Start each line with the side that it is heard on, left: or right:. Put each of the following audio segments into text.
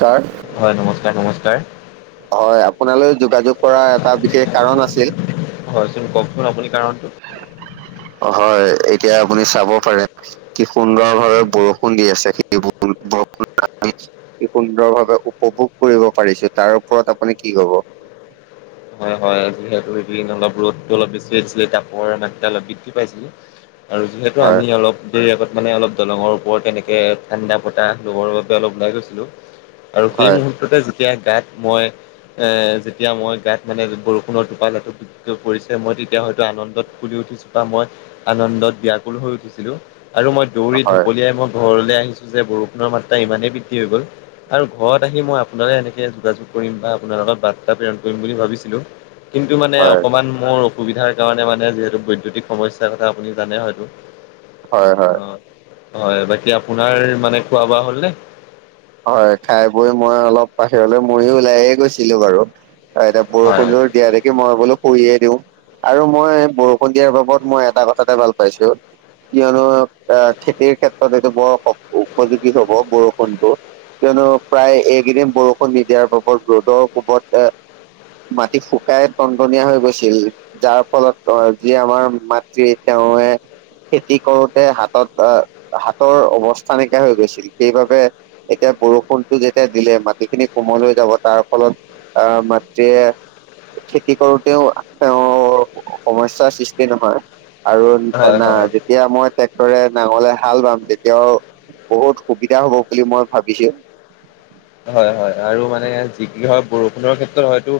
right: Sir
left: হয়, নমস্কাৰ নমস্কাৰ।
right: হয় আপোনালৈ যোগাযোগ কৰাৰ এটা বিশেষ কাৰণ আছিল।
left: হয়চোন কওকচোন আপুনি কাৰণটো
right: হয় এতিয়া আপুনি চাব পাৰে কি সুন্দৰভাৱে বৰষুণ দি আছে সেই বৰষুণ সুন্দৰভাৱে উপভোগ কৰিব পাৰিছো তাৰ ওপৰত আপুনি কি কব? [inaudible]
left: হয় হয় যিহেতু সেইদিন অলপ ৰ'দটো অলপ বেছি হৈছিলে তাপৰ মাত্ৰটো অলপ বৃদ্ধি পাইছিলে। আৰু যিহেতু
right: হয়
left: আমি অলপ দেৰি আগ মানে অলপ দলঙৰ ওপৰত তেনেকে ঠাণ্ডা বতাহ লগৰ বাবে অলপ ওলাই গৈছিলো। আৰু সেই
right: হয়
left: মুহূৰ্ততে যেতিয়া গাত মই এ যেতিয়া মই গাত মানে বৰষুণৰ টোপালটো কে পৰিছে মই তেতিয়া হয়তো আনন্দত ফুলি উঠিছো বা মই আনন্দ ত বিয়াকুল হৈ উঠিছিলো আৰু মই দৌৰি
right: হয়
left: ঢকলিয়াই মই ঘৰলৈ আহিছিলো। বৰুৰ মাত্ৰা ইমানে বদ্ধি হৈ গল আৰু ঘৰত আহি মই আপোন এনেকে যোগা কৰিম বা আ লগত বাত্ৰা প্ৰেৰণ কৰিম বুলি ভাবিছিলো। কিন্তু মানে
right: হয়
left: অকমান মোৰ সুবিধাৰ কাৰণে মানে যিহেতু বৈদ্যূতিক সমস্যাৰ কথা আপুনি জানে হয়তো।
right: হয়, হয়।
left: অ' হয় বাকী আপোনাৰ মানে খোৱা বোৱা হ'লনে?
right: হয় খাই বৈ মই অলপ বাহিৰলৈ ময়ো ওলাইে গৈছিলো বাৰু। অ', এতিয়া
left: হয় হয়
right: বৰষুণো দিয়া থাক মই বোলো কৰিয়ে দিওঁ আৰু মই বৰষুণ দিয়াৰ বাবদ মই এটা কথাতে ভাল পাইছো। কিয়নো অহ খেতিৰ ক্ষেত্ৰত এইটো বৰ উপযোগী হ'ব বৰষুণটো। কিয়নো প্ৰায় এইকেইদিন বৰষুণ নিদিয়াৰ বাবদ ৰ'দৰ কুবত এ মাটি শুকাই টনটনীয়া হৈ গৈছিল যাৰ ফলত অহ যি আমাৰ মাতৃ এতিয়া [inaudible] খেতি কৰোতে হাতত আহ হাতৰ অৱস্থা এনেকিয়া হৈ গৈছিল। সেইবাবে এতিয়া বৰষুণতটো যেতিয়া দিলে মাটিখিনি কোমল হৈ যাব। তাৰ ফলত আই মাতৃয়ে খেতি কৰোতেও তেওঁ সমস্যাৰ সৃষ্টি নহয়। আৰু
left: হয় হয়
right: যেতিয়া মই টেক্টৰ নাঙলে হাল বাম তেতিয়াও বহুত সুবিধা হ'ব বুলি মই ভাবিছো।
left: হয় হয় আৰু মানে যি কি হক বৰষুণৰ ক্ষেত্ৰত হয়তো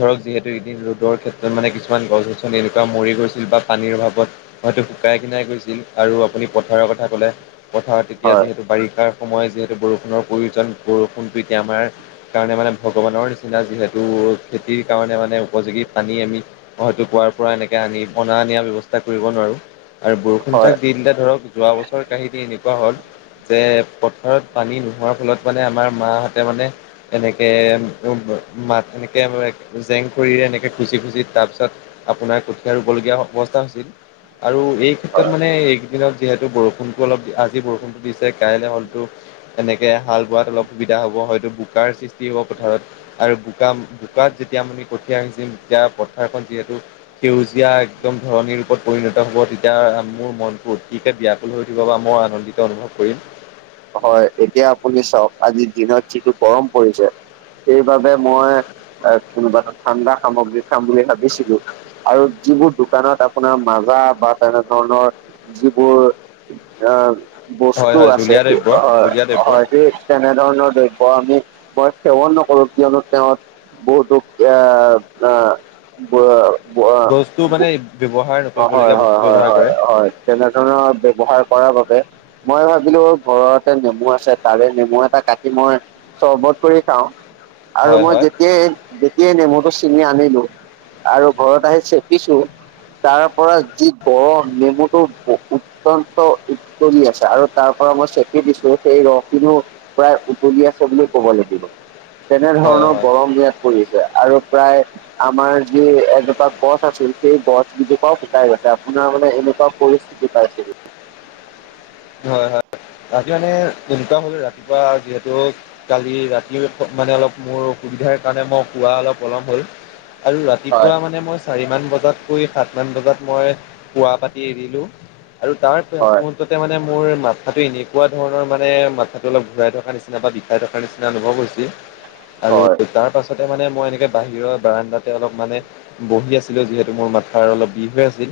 left: ধৰক যিহেতু এদিন ৰ'দৰ ক্ষেত্ৰত মানে কিছুমান গছ গছনি এনেকুৱা মৰি গৈছিল। বা পানীৰ অভাৱত হয়তো শুকাই কিনাই গৈছিল আৰু আপুনি পথাৰৰ কথা ক'লে। পথাৰত এতিয়া
right: হয়
left: যিহেতু বাৰিষাৰ সময়ত যিহেতু বৰষুণৰ প্ৰয়োজন। বৰষুণ এতিয়া আমাৰ কাৰণে মানে ভগৱানৰ নিচিনা যিহেতু খেতিৰ কাৰণে মানে উপযোগী পানী। আমি হয়তো কুৱাৰ পৰা এনেকে আনি নিয়া দিয়াৰ ব্যৱস্থা কৰিব নোৱাৰো। আৰু বৰষুণ জাক
right: হয়
left: দি দিলে ধৰক যোৱা বছৰ কাঁহি দি নি হ'ল যে পথাৰত পানী নোহোৱাৰ ফলত মানে আমাৰ মাহ তাৰ মানে এনেকে মাত এনেকৈ জেং খৰিৰে এনেকৈ খুচি খুচি তাৰপিছত আপোনাৰ কঠীয়া ৰুবলগীয়া অৱস্থা হৈছিল আৰু এই ক্ষেত্ৰত মানে এইকেইদিনত যিহেতু বৰষুণতো অলপ আজি বৰষুনতো দিছে কাইলৈ হয়তো এনেকে হাল বোৱাত অলপ সুবিধা তেতিয়া হ'ব হয়তো বোকাৰ সৃষ্টি হ'ব পথাৰত আৰু বোকা বোকাত যেতিয়া মানে কঠীয়া আনিছিল তেতিয়া পথাৰখন যিহেতু সেউজীয়া একদম ধৰণী ৰূপত পৰিণত হ'ব। তেতিয়া মোৰ মনটোত তেতিয়া ব্যাকুল হৈ উঠিব বা মই আনন্দিত অনুভৱ কৰিম।
right: হয় এতিয়া আপুনি চাওক আজিৰ দিনত যিটো গৰম পৰিছে। সেইবাবে মই কোনোবা এটা ঠাণ্ডা সামগ্ৰী খাম বুলি ভাবিছিলো। আৰু যিবোৰ দোকানত আপোনাৰ মাজা বা তেনে ধৰণৰ যিবোৰ অ',
left: হয়
right: বস্তু
left: হয়
right: আছে
left: জুলীয়া
right: কি
left: দ্ৰব্য
right: হয়,
left: জুলীয়া দ্ৰব্য
right: হয়, সেই তেনেধৰণৰ দ্ৰব্য আমি মই সেৱন নকৰোঁ কিয়নো তেওঁ বহুতো আ, আ,
left: বস্তু মানে ব্যৱহাৰ
right: অ', হয়,
left: নকৰিবলগীয়া বস্তু
right: হয়, হয়,
left: ব্যৱহাৰ
right: হয়,
left: কৰে
right: হয় তেনেধৰণৰ ব্যৱহাৰ কৰাৰ বাবে। মই ভাবিলো ঘৰতে নেমু আছে তাৰে নেমু এটা কাটি মই চৰ্বত কৰি খাওঁ। আৰু
left: হয়
right: মই
left: হয়
right: যেতিয়াই যেতিয়াই নেমুটো চে চিঙি আনিলোঁ আৰু ঘৰত আহি চেপিছো তাৰ পৰা যি গৰম নেমুটো অত্যন্ত উত্তলি আছে আৰু তাৰ পৰা মই চেপি দিছো, সেই ৰসখিনোও প্ৰায় উতলি আছে বুলি ক'ব লাগিব।
left: হয়
right: তেনেধৰণৰ
left: হয়
right: গৰম ইয়াত পৰিছে আৰু প্ৰায় আমাৰ যি এজোপা গছ আছিল সেই গছ গছজোপাও শুকাই গৈছে আপোনাৰ মানে এনেকুৱা পৰিস্থিতি পাইছে
left: হয়, হয়, হয় ৰাতি মানে ইনকাম হলো ৰাতিপুৱা যিহেতু কালি ৰাতি মানে অলপ মোৰ অসুবিধাৰ কাৰণে মই শুৱা অলপ অলপ হ'ল আৰু ৰাতি
right: হয়
left: পূৱা মানে চাৰি মান বজাত তাত শুই সাত বজাত মই পুৱা পাতি এৰিলো আৰু তাৰ পিছ
right: হয়
left: মুহূৰ্ত মানে মোৰ মাথাটো এনেকুৱা ধৰণৰ মানে মাথাটো অলপ ঘূৰাই থকাৰ নিচিনা বা বিষাই থকাৰ নিচিনা অনুভৱ হৈছে। আৰু
right: হয়
left: তাৰ পাছতে মানে মই এনেকে বাহিৰৰ বাৰাণ্ডাতে অলপ মানে বহি আছিলো যিহেতু মোৰ মাথাাৰ অলপ বিষ হৈ আছিল।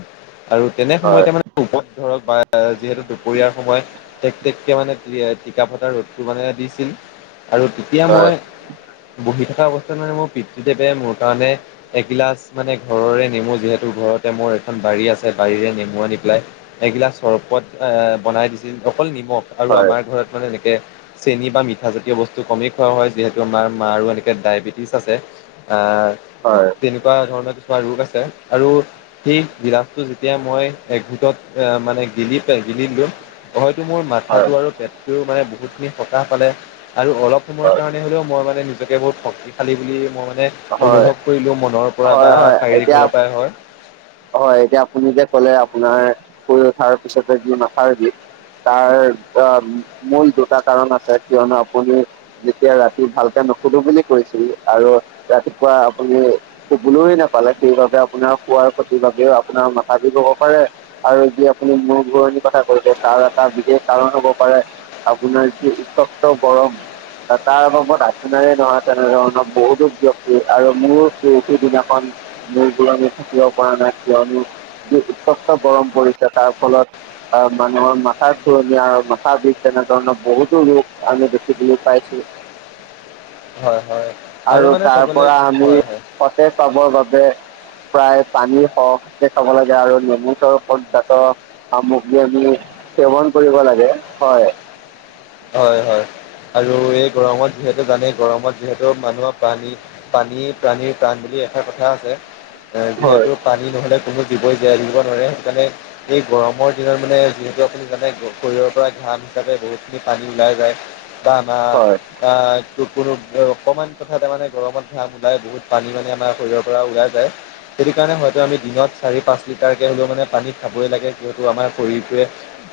left: আৰু তেনে
right: হয়
left: সময়তে মানে ৰূপৰত ধৰক বা যিহেতু সময়ত টেক টেক কে মানে টিকা ফটা ৰ'দটো মানে দিছিল। আৰু তেতিয়া
right: হয়
left: মই বহি থাকোঁ থকা অৱস্থা মানে মোৰ পিতৃ দেৱে মোৰ কাৰণে এগিলাচ মানে ঘৰৰে নেমু যিহেতু ঘৰতে মোৰ এখন বাৰী আছে বাৰীৰে নেমু আনি পেলাই এগিলাছ চৰ্বত এ বনাই দিছিল অকল নিমখ আৰু
right: হয় হয়
left: আমাৰ ঘৰত মানে এনেকে চেনি বা মিঠা জাতীয় বস্তু কমেই খোৱা হয় যিহেতু আমাৰ মাৰো এনেকে ডায়বেটিছ আছে আ,
right: হয়
left: তেনেকুৱা ধৰণৰ ৰোগ আছে আৰু সেই গিলাচটো যেতিয়া মই এক ঘোটত মানে গিলি গিলি দিলো হয়তো মোৰ
right: হয়
left: মাথাটো আৰু পেটটো মানে বহুত খিনি সকাহ পালে। আৰু অলপ সময়ৰ কাৰণে হলেও মই মানে নিজকে বহুত শক্তিশালী বুলি মই মানে অনুভৱ কৰিলোঁ মনৰ পৰা
right: হয় হয়
left: বা
right: হয়
left: শাৰীৰিক
right: এতিয়া
left: ফালৰ পৰাই হয়।
right: হয় এতিয়া আপুনি যে কলে আপোনাৰ শুই উঠাৰ পিছতে যি মাথাৰ বিষ তাৰ মূল দুটা কাৰণ আছে কিয়নো আপুনি যেতিয়া ৰাতি ভালকে নুশুধো বুলি কৈছিল আৰু ৰাতিপুৱা আপুনি শুবলৈয়ে নাপালে সেইবাবে আপোনাৰ শুৱাৰ বাবেও আপোনাৰ মাথা বিষ হব পাৰে, আৰু যি আপুনি মূৰ ঘুৰণিৰ কথা কৈছে তাৰ এটা বিশেষ কাৰণ হব পাৰে আপোনাৰ যি উচক্ত গৰম তাৰ লগত আপোনাৰেই নহয় তেনেধৰণৰ বহুতো ব্যয়ক্তি আৰু মোৰ প'ৰখি দিনাখন মোৰ ঘূৰণি থাকিব পৰা নাই কিয়নো যি উৎকষ্ট গৰম পৰিছে তাৰ ফলত আ, মানুহৰ মাথা ধণি আৰু মাথা বিষ তেনেধৰণৰ বহুতো ৰোগ আমি দেখিবলৈ পাইছো। [inaudible]
left: হয়, হয়,
right: আৰু
left: মানে
right: তাৰ
left: চাবলে
right: পৰা আমি
left: হয় হয়
right: সতেজ পাবৰ বাবে প্ৰায় পানী সহকে খাব লাগে আৰু নেমু চৰ্বত [unintelligible] সামগ্ৰী আনি সেৱন কৰিব লাগে হয়।
left: হয়, হয়, আৰু এই গৰমত যিহেতু জানে গৰমত যিহেতু মানুহৰ পানী, পানী প্ৰানীৰ প্ৰাণ বুলি এটা কথা আছে,
right: হয়
left: যিহেতু পানী নহলে কোনো দিবই যায় দিব নোৱাৰে, সেইকাৰণে এই গৰমৰ দিনত মানে যিহেতু আপুনি জানে শৰীৰৰ পৰা ঘান াতে বহুতখিনি পানী ওলাই যায়, বা আম
right: হয়
left: আহ ত কোনো অকমান কথাতে মানে গৰমত ঘাম ওলাই বহুত পানী মানী আমাৰ শৰীৰৰ পৰা ওলাই যায়। সেইটো কাৰণে হয়তো আমি দিনত চাৰি পাঁচ লিটাৰকে হ'লেও মানে পানীত খাবই লাগে যিহেতু আমাৰ শৰীৰটোৱে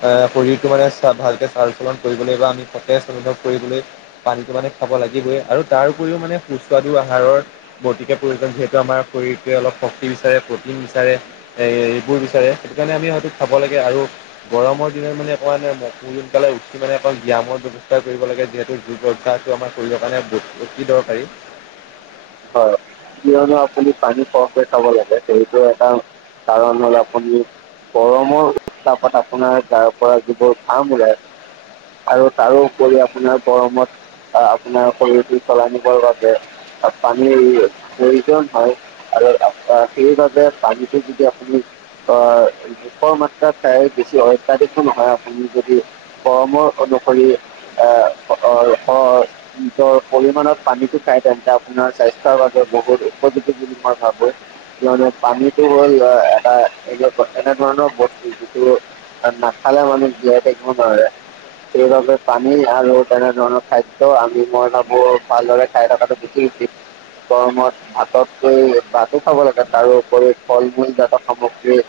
left: এ শৰীৰতটো মানে চ ভালকে চাৰ কৰিবলৈ বা আমি সতেজ অনুভৱ কৰিবলৈ, পানীটো পানী খাব লাগিবই আৰু তাৰ উপৰিও মানে সুস্বাদ আহাৰৰ, অতিকে প্ৰয়োজন যিহেতু আমাৰ শৰীৰটোৱে অলপ শক্তি বিচাৰে প্ৰটিন বিচাৰে। এইবোৰ বিচাৰে সেইটো কাৰণে আমি হয়তো খাব লাগে, আৰু গৰমৰ দিনত মানে কোৱা ন ম সোনকালে উ মানে অকল ব্যায়ামৰ ব্য্ৱস্থা কৰিব লাগে যিহেতু যোগ অভ্যাসটো আমাৰ কৰিবৰ কাৰণে অতি দৰকাৰী।
right: হয়, কিয়নো আপুনি পানী পৰকে খাব লাগে সেইটো এটা কাৰণ মানে আপুনি। গৰমৰ্তাপত আপোনাৰ গাৰ পৰা যিবোৰ ফাৰ্ম ওলাই। আৰু তাৰো উপৰি আপোনাৰ গৰমত আপোনাৰ শৰীৰটো চলাই নিবৰ বাবে পানীৰ প্ৰয়োজন হয়, আৰু সেইবাবে পানীটো যদি আপুনি ভূপৰ মাত্ৰা, প্ৰায় বেছি অত্যাধিকো নহয় আপুনি যদি গৰমৰ অনু, আহ নিজৰ পৰিমণত পানীটো খাই তেন্ত আপোনাৰ স্বাস্থ্যৰ বাবে বহুত উপযোগী বুলি মই ভাবো। মানে পানীতটো হ'ল এটা এইবিলাক, এনে ধৰণৰ বস্তু যিটো আৰু নাখালে মানুহ যিয়াই থাকিব নোৱাৰে। সেইবাবেই পানী আৰু তেনে ধৰণৰ খাদ্য আমি মই ভাবো ভালদৰে খাই থকাটো বেছি িক [inaudible] গৰমত ভাততকৈ ভাতো খাব লাগে তাৰোপৰি ফল মূল জাতক সামগ্ৰী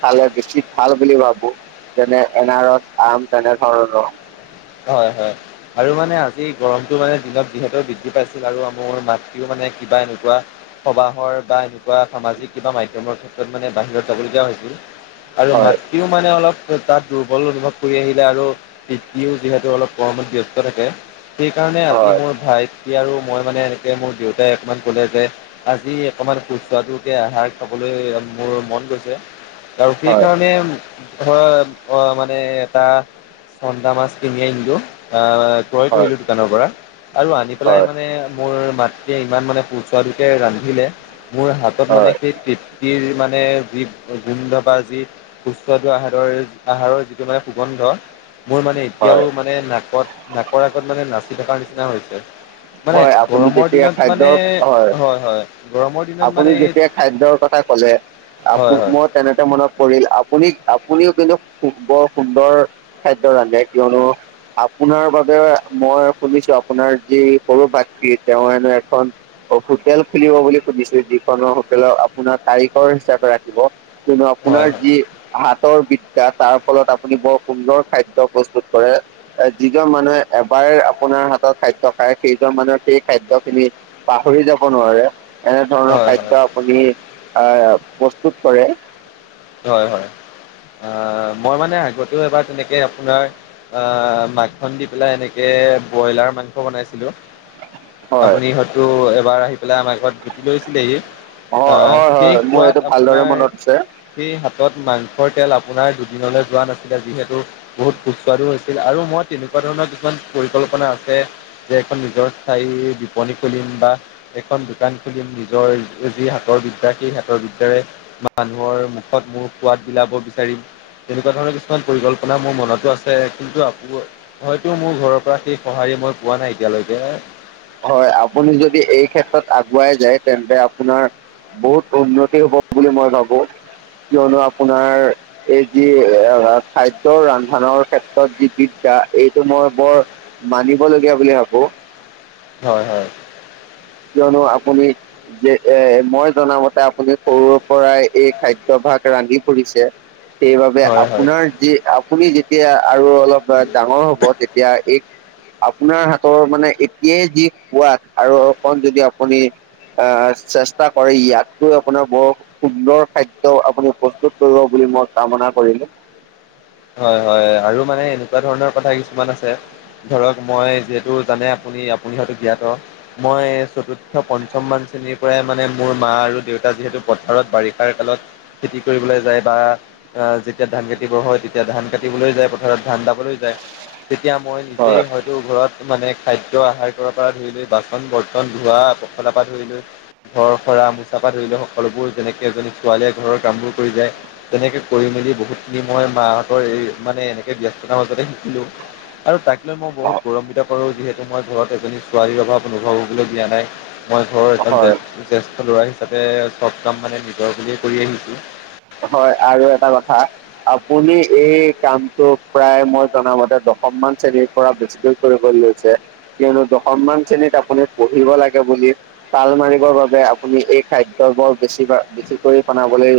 right: চালে বেছি ভাল বুলি ভাবো, যেনে এন আৰছ আম তেনেধৰণৰ।
left: হয় হয়, আৰু মানে আজি গৰমতটো মানে দিনত যিহেতু বৃদ্ধি পাইছিল আৰু মোৰ মাতৃও মানে ে কিবা এনেকুৱা [inaudible] সবাহৰ বা এনেকুৱা সামাজিক কিবা মাধ্্যমৰ ক্ষেত্ৰত মানে বাহিৰত যাবলগীয়া হৈছিল। আৰু
right: হয়
left: মাতৃও মানে অলপ তাত দুৰ্বল অনুভৱ কৰি আহিলে আৰু পিতৃও যিহেতু অলপ কামত ব্যস্ত থাকে, সেইকাৰণে আজি
right: হয়
left: মোৰ ভাইটি আৰু মই মানে এনেকে মোৰ দেউতাই অকমান ক'লে যে, আজি অকণমান খুচটো আহাৰ খাবলৈ মোৰ মন গৈছে। আৰু
right: হয়
left: সেইকাৰণে, ধৰ অ' মানে, এটা চন্দা মাছ কিনি আনিলো আহ।
right: হয়
left: কৰিলো দোকানৰ পৰা, আৰু আনি পেলাই
right: হয়
left: মানে মোৰ মাতৃয়ে ইমান মানে সুস্বাদুকে ৰান্ধিলে, মোৰ হাতত মানে
right: হয়
left: সেই তৃপ্তিৰ মানে যি গোন্ধ বা যি সুস্বাদু আহাৰৰ আহাৰৰ যিটো মানে সুগন্ধ। মোৰ মানে এতিয়াও
right: হয়
left: মানে নাকত নাকৰ আগত মানে নাচি থকাৰ নিচিনা হৈছে। মানে
right: হয় আপুনি
left: গৰমৰ
right: যেতিয়া
left: দিনত
right: খাদ্য
left: মানে, হয় হয় গৰমৰ দিনত
right: আপুনি
left: মানে এই
right: যেতিয়া খাদ্যৰ কথা কলে, আপ
left: হয় হয়
right: মই তেনেতে মনত পৰিল আপুনি আপুনিও কিন্তু, বৰ সুন্দৰ, খাদ্য ৰান্ধে কিয়নো আপোনাৰ বাবে মই শুনিছো আপোনাৰ যি সৰু বাকি, তেওঁ এনো এখন হোটেল খুলিব বুলি শুনিছো যিখনৰ হোটেলত আপোনাৰ তাৰিখৰ হিচাপে ৰাখিব। কনো
left: হয়
right: আপোনাৰ যি হাতৰ বি তাৰ ফলত আপুনি বৰ সুন্দৰ খাদ্য প্ৰস্তুত কৰে, যিজন মানুহে এবাৰ আপোনাৰ হাতত খাদ্য খায় সেইজন মানুহে, সেই খাদ্য খিনি পাহৰি যাব নোৱাৰে। এনেধৰণৰ
left: হয় হয় হয়।
right: খাদ্য আপুনি, আহ প্ৰস্তুত কৰে।
left: হয় হয়, আহ মই মানে আগতেও এবাৰ তেনেকে আপোনাৰ আ মাকখন দি পেলাই এনেকে ব্ৰইলাৰ মাংস বনাইছিলো।
right: হয়
left: আপুনি হয়তো এবাৰ আহি পেলাই আমাৰ ঘৰত জুতি লৈছিলেহি
right: হয়
left: আহ
right: হয়
left: সেই
right: হয় মোৰ
left: খোৱাত
right: এইটো ভালদৰে
left: আপোনাৰ
right: মনত আছে
left: সেই হাতত মাংসৰ তেল আপোনাৰ দুদিনলৈ যোৱা নাছিলে। যিহেতু বহুত সুস্বাদু হৈছিল আৰু মই এনেকুৱা ধৰণৰ কিছুমান পৰিকল্পনা আছে যে এখন নিজৰ স্থায়ী বিপনী খুলিম বা এখন দোকান খুলিম নিজৰ যি হাতৰ বিদ্যা সেই হাতৰ বিদ্যাৰে মানুহৰ ত, মোৰ সোৱাদ বিলাক বিচাৰিম। তেনেকুৱা ধৰণৰ কিছুমান পৰিকল্পনা মোৰ মনতো আছে। কিন্তু হয়তো মোৰ ঘৰৰ পৰা সেই সহায় মই পোৱা নাই এতিয়ালৈকে
right: হয়। আপুনি যদি এই ক্ষেত্ৰত আগুৱাই যায় তেন্তে আপোনাৰ বহুত উন্নতি হব বুলি মই ভাবো কিয়নো আপোনাৰ এই যি খাদ্য ৰন্ধনৰ ক্ষেত্ৰত যি বিদ্ধ এইটো মই বৰ মানিবলগীয়া বুলি ভাবো
left: হয় হয়
right: কিয়নো আপুনি যে এ মই জনামতে আপুনি সৰুৰ পৰাই এই খাদ্যয় ভাগ ৰান্ধি পৰিছে সেইবাবে
left: হয় হয়
right: আপোনাৰ যি আপুনি যেতিয়া আৰু অলপ ডাঙৰ হ'ব তেতিয়া এই আপোনাৰ হাতৰ মানে এতিয়াই যি সোৱাদ আৰু যদি আপুনি আহ চেষ্টা কৰে ইয়াতকৈ আপোনাৰ বৰ সুন্দৰ খাদ্য আপুনি প্ৰস্তুত কৰিব বুলি মই কামনা কৰিলো
left: হয় হয় আৰু মানে এনেকুৱা ধৰণৰ কথা কিছুমান আছে ধৰক মই যিহেতু জানে আ মই্ৰ ম মোৰ মা আৰুতা [inaudible] যিহ পথাৰত বাৰিষাৰ কালত খেতি কৰিবলৈ যায় বা যেতিয়া ধান খেতি হয় তেতিয়া ধান কাটিবলৈ যায় পথাৰত ধান দাবলৈ যায় তেতিয়া মই নিজেই
right: হয়।
left: হয়তো ঘৰত মানে খাদ্য আহাৰ কৰাৰ পৰা ধৰি লৈ বাচন বৰ্তন ধোৱা পখলাৰ পৰা ধৰি লৈ ঘৰ সৰা মোচা ধৰি সকলোবোৰ যেনেকে এজনী ছোৱালীয়ে ঘৰৰ কাম বোৰ কৰি যায় তেনেকে কৰিম এই বহুতখিনি মই মাহঁতৰ এই মানে এনেকে ব্যস্ততাৰ মাজতে শিকিলো আৰু তাক লৈ মই বহুত গৌৰম্বিধ কৰোঁ যিহেতু মই ঘৰত এজনী ছোৱালীৰ অভাৱ অনুভৱ হ'বলৈ দিয়া নাই মই ঘৰৰ এজন
right: হয়
left: জ্যেষ্ঠ ল'ৰা হিচাপে চব কাম মানে নিজৰ বুলিয়ে কৰি আহিছোঁ
right: হা আপুনি এই কামটো প্ৰায় মই জনামতে দশম মান শ্ৰেণীৰ পৰা বেছিকৈ কৰিব লাগি কিয়নো দশম মান শ্ৰেণীত আপুনি পঢ়িব লাগে বুলি তাল মাৰিব বাবে আপু এই খাদ্যবোৰ বেছি বা বেছি কৰি বনাবলৈ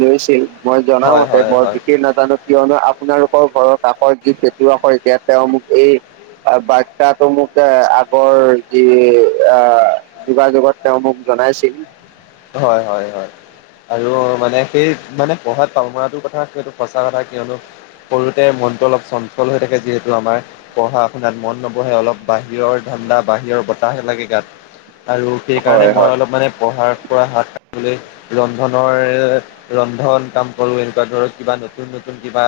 right: লৈছিল মই জনাও
left: হয়
right: মতে
left: হয়
right: বৰ
left: হয়
right: বিশষ নাজানো কিয়নো আপোনাৰ ঘৰত কাষৰ গীত শিকোৱা হয় যেতিয়া তেওঁ মোক এই আৰু বাচ্ছাটো মোক আগৰ যি অ যোগাযোগত তেওঁ মোক জনাইছিলো
left: হয় হয় হয় আৰু মানে সেই মানে পঢ়াত পাল মৰাটো কথাটো সঁচা কথা কিয়নো সৰুতে মনটো অলপ চঞ্চল হৈ থাকে যিহেতু আমাৰ পঢ়া-শুনাত মন নবহে অলপ বাহিৰৰ ধ ঠাণ্ডা বাহিৰৰ বতাহ আহি লাগে গাত আৰু সেইকাৰণে
right: হয়
left: মই
right: হয়
left: অলপ মানে পঢ়াৰ হাত সাৰিবলৈ ৰন্ধনৰ ৰন্ধন কাম কৰো এনেকুৱা ধৰক কিবা নতুন নতুন কিবা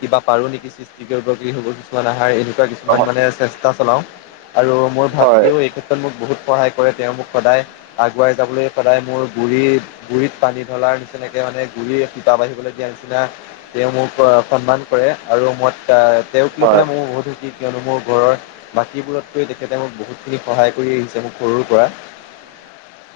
left: কিবা পাৰো নেকি সৃষ্টি কৰিব কি হ'ব কিছুমান আহাৰ এই কিছুমান মানে চেষ্টা চলাও আৰু মোৰ
right: হয়
left: ভাতৃও এই ক্ষেত্ৰত মোক বহুত সহায় কৰে তেওঁ মোক সদায় আগুৱাই যাবলৈ সদায় মোৰ গুড় গুৰিত পানী ধলাৰ নিচিনাকৈ মানে গুৰি সূপা বাঢ়িবলৈ দিয়া নিচিনা তেওঁ মোক সন্মান কৰে আৰু মই তেওঁক লৈ
right: হয়
left: পেলাই মোৰ বহুত সুখী কিয়নো মোৰ ঘৰৰ মাটিবোৰতকৈ তেখেতে মোক বহুতখিনি সহায় কৰি আহিছে মোক সৰুৰ পৰা
right: [inaudible]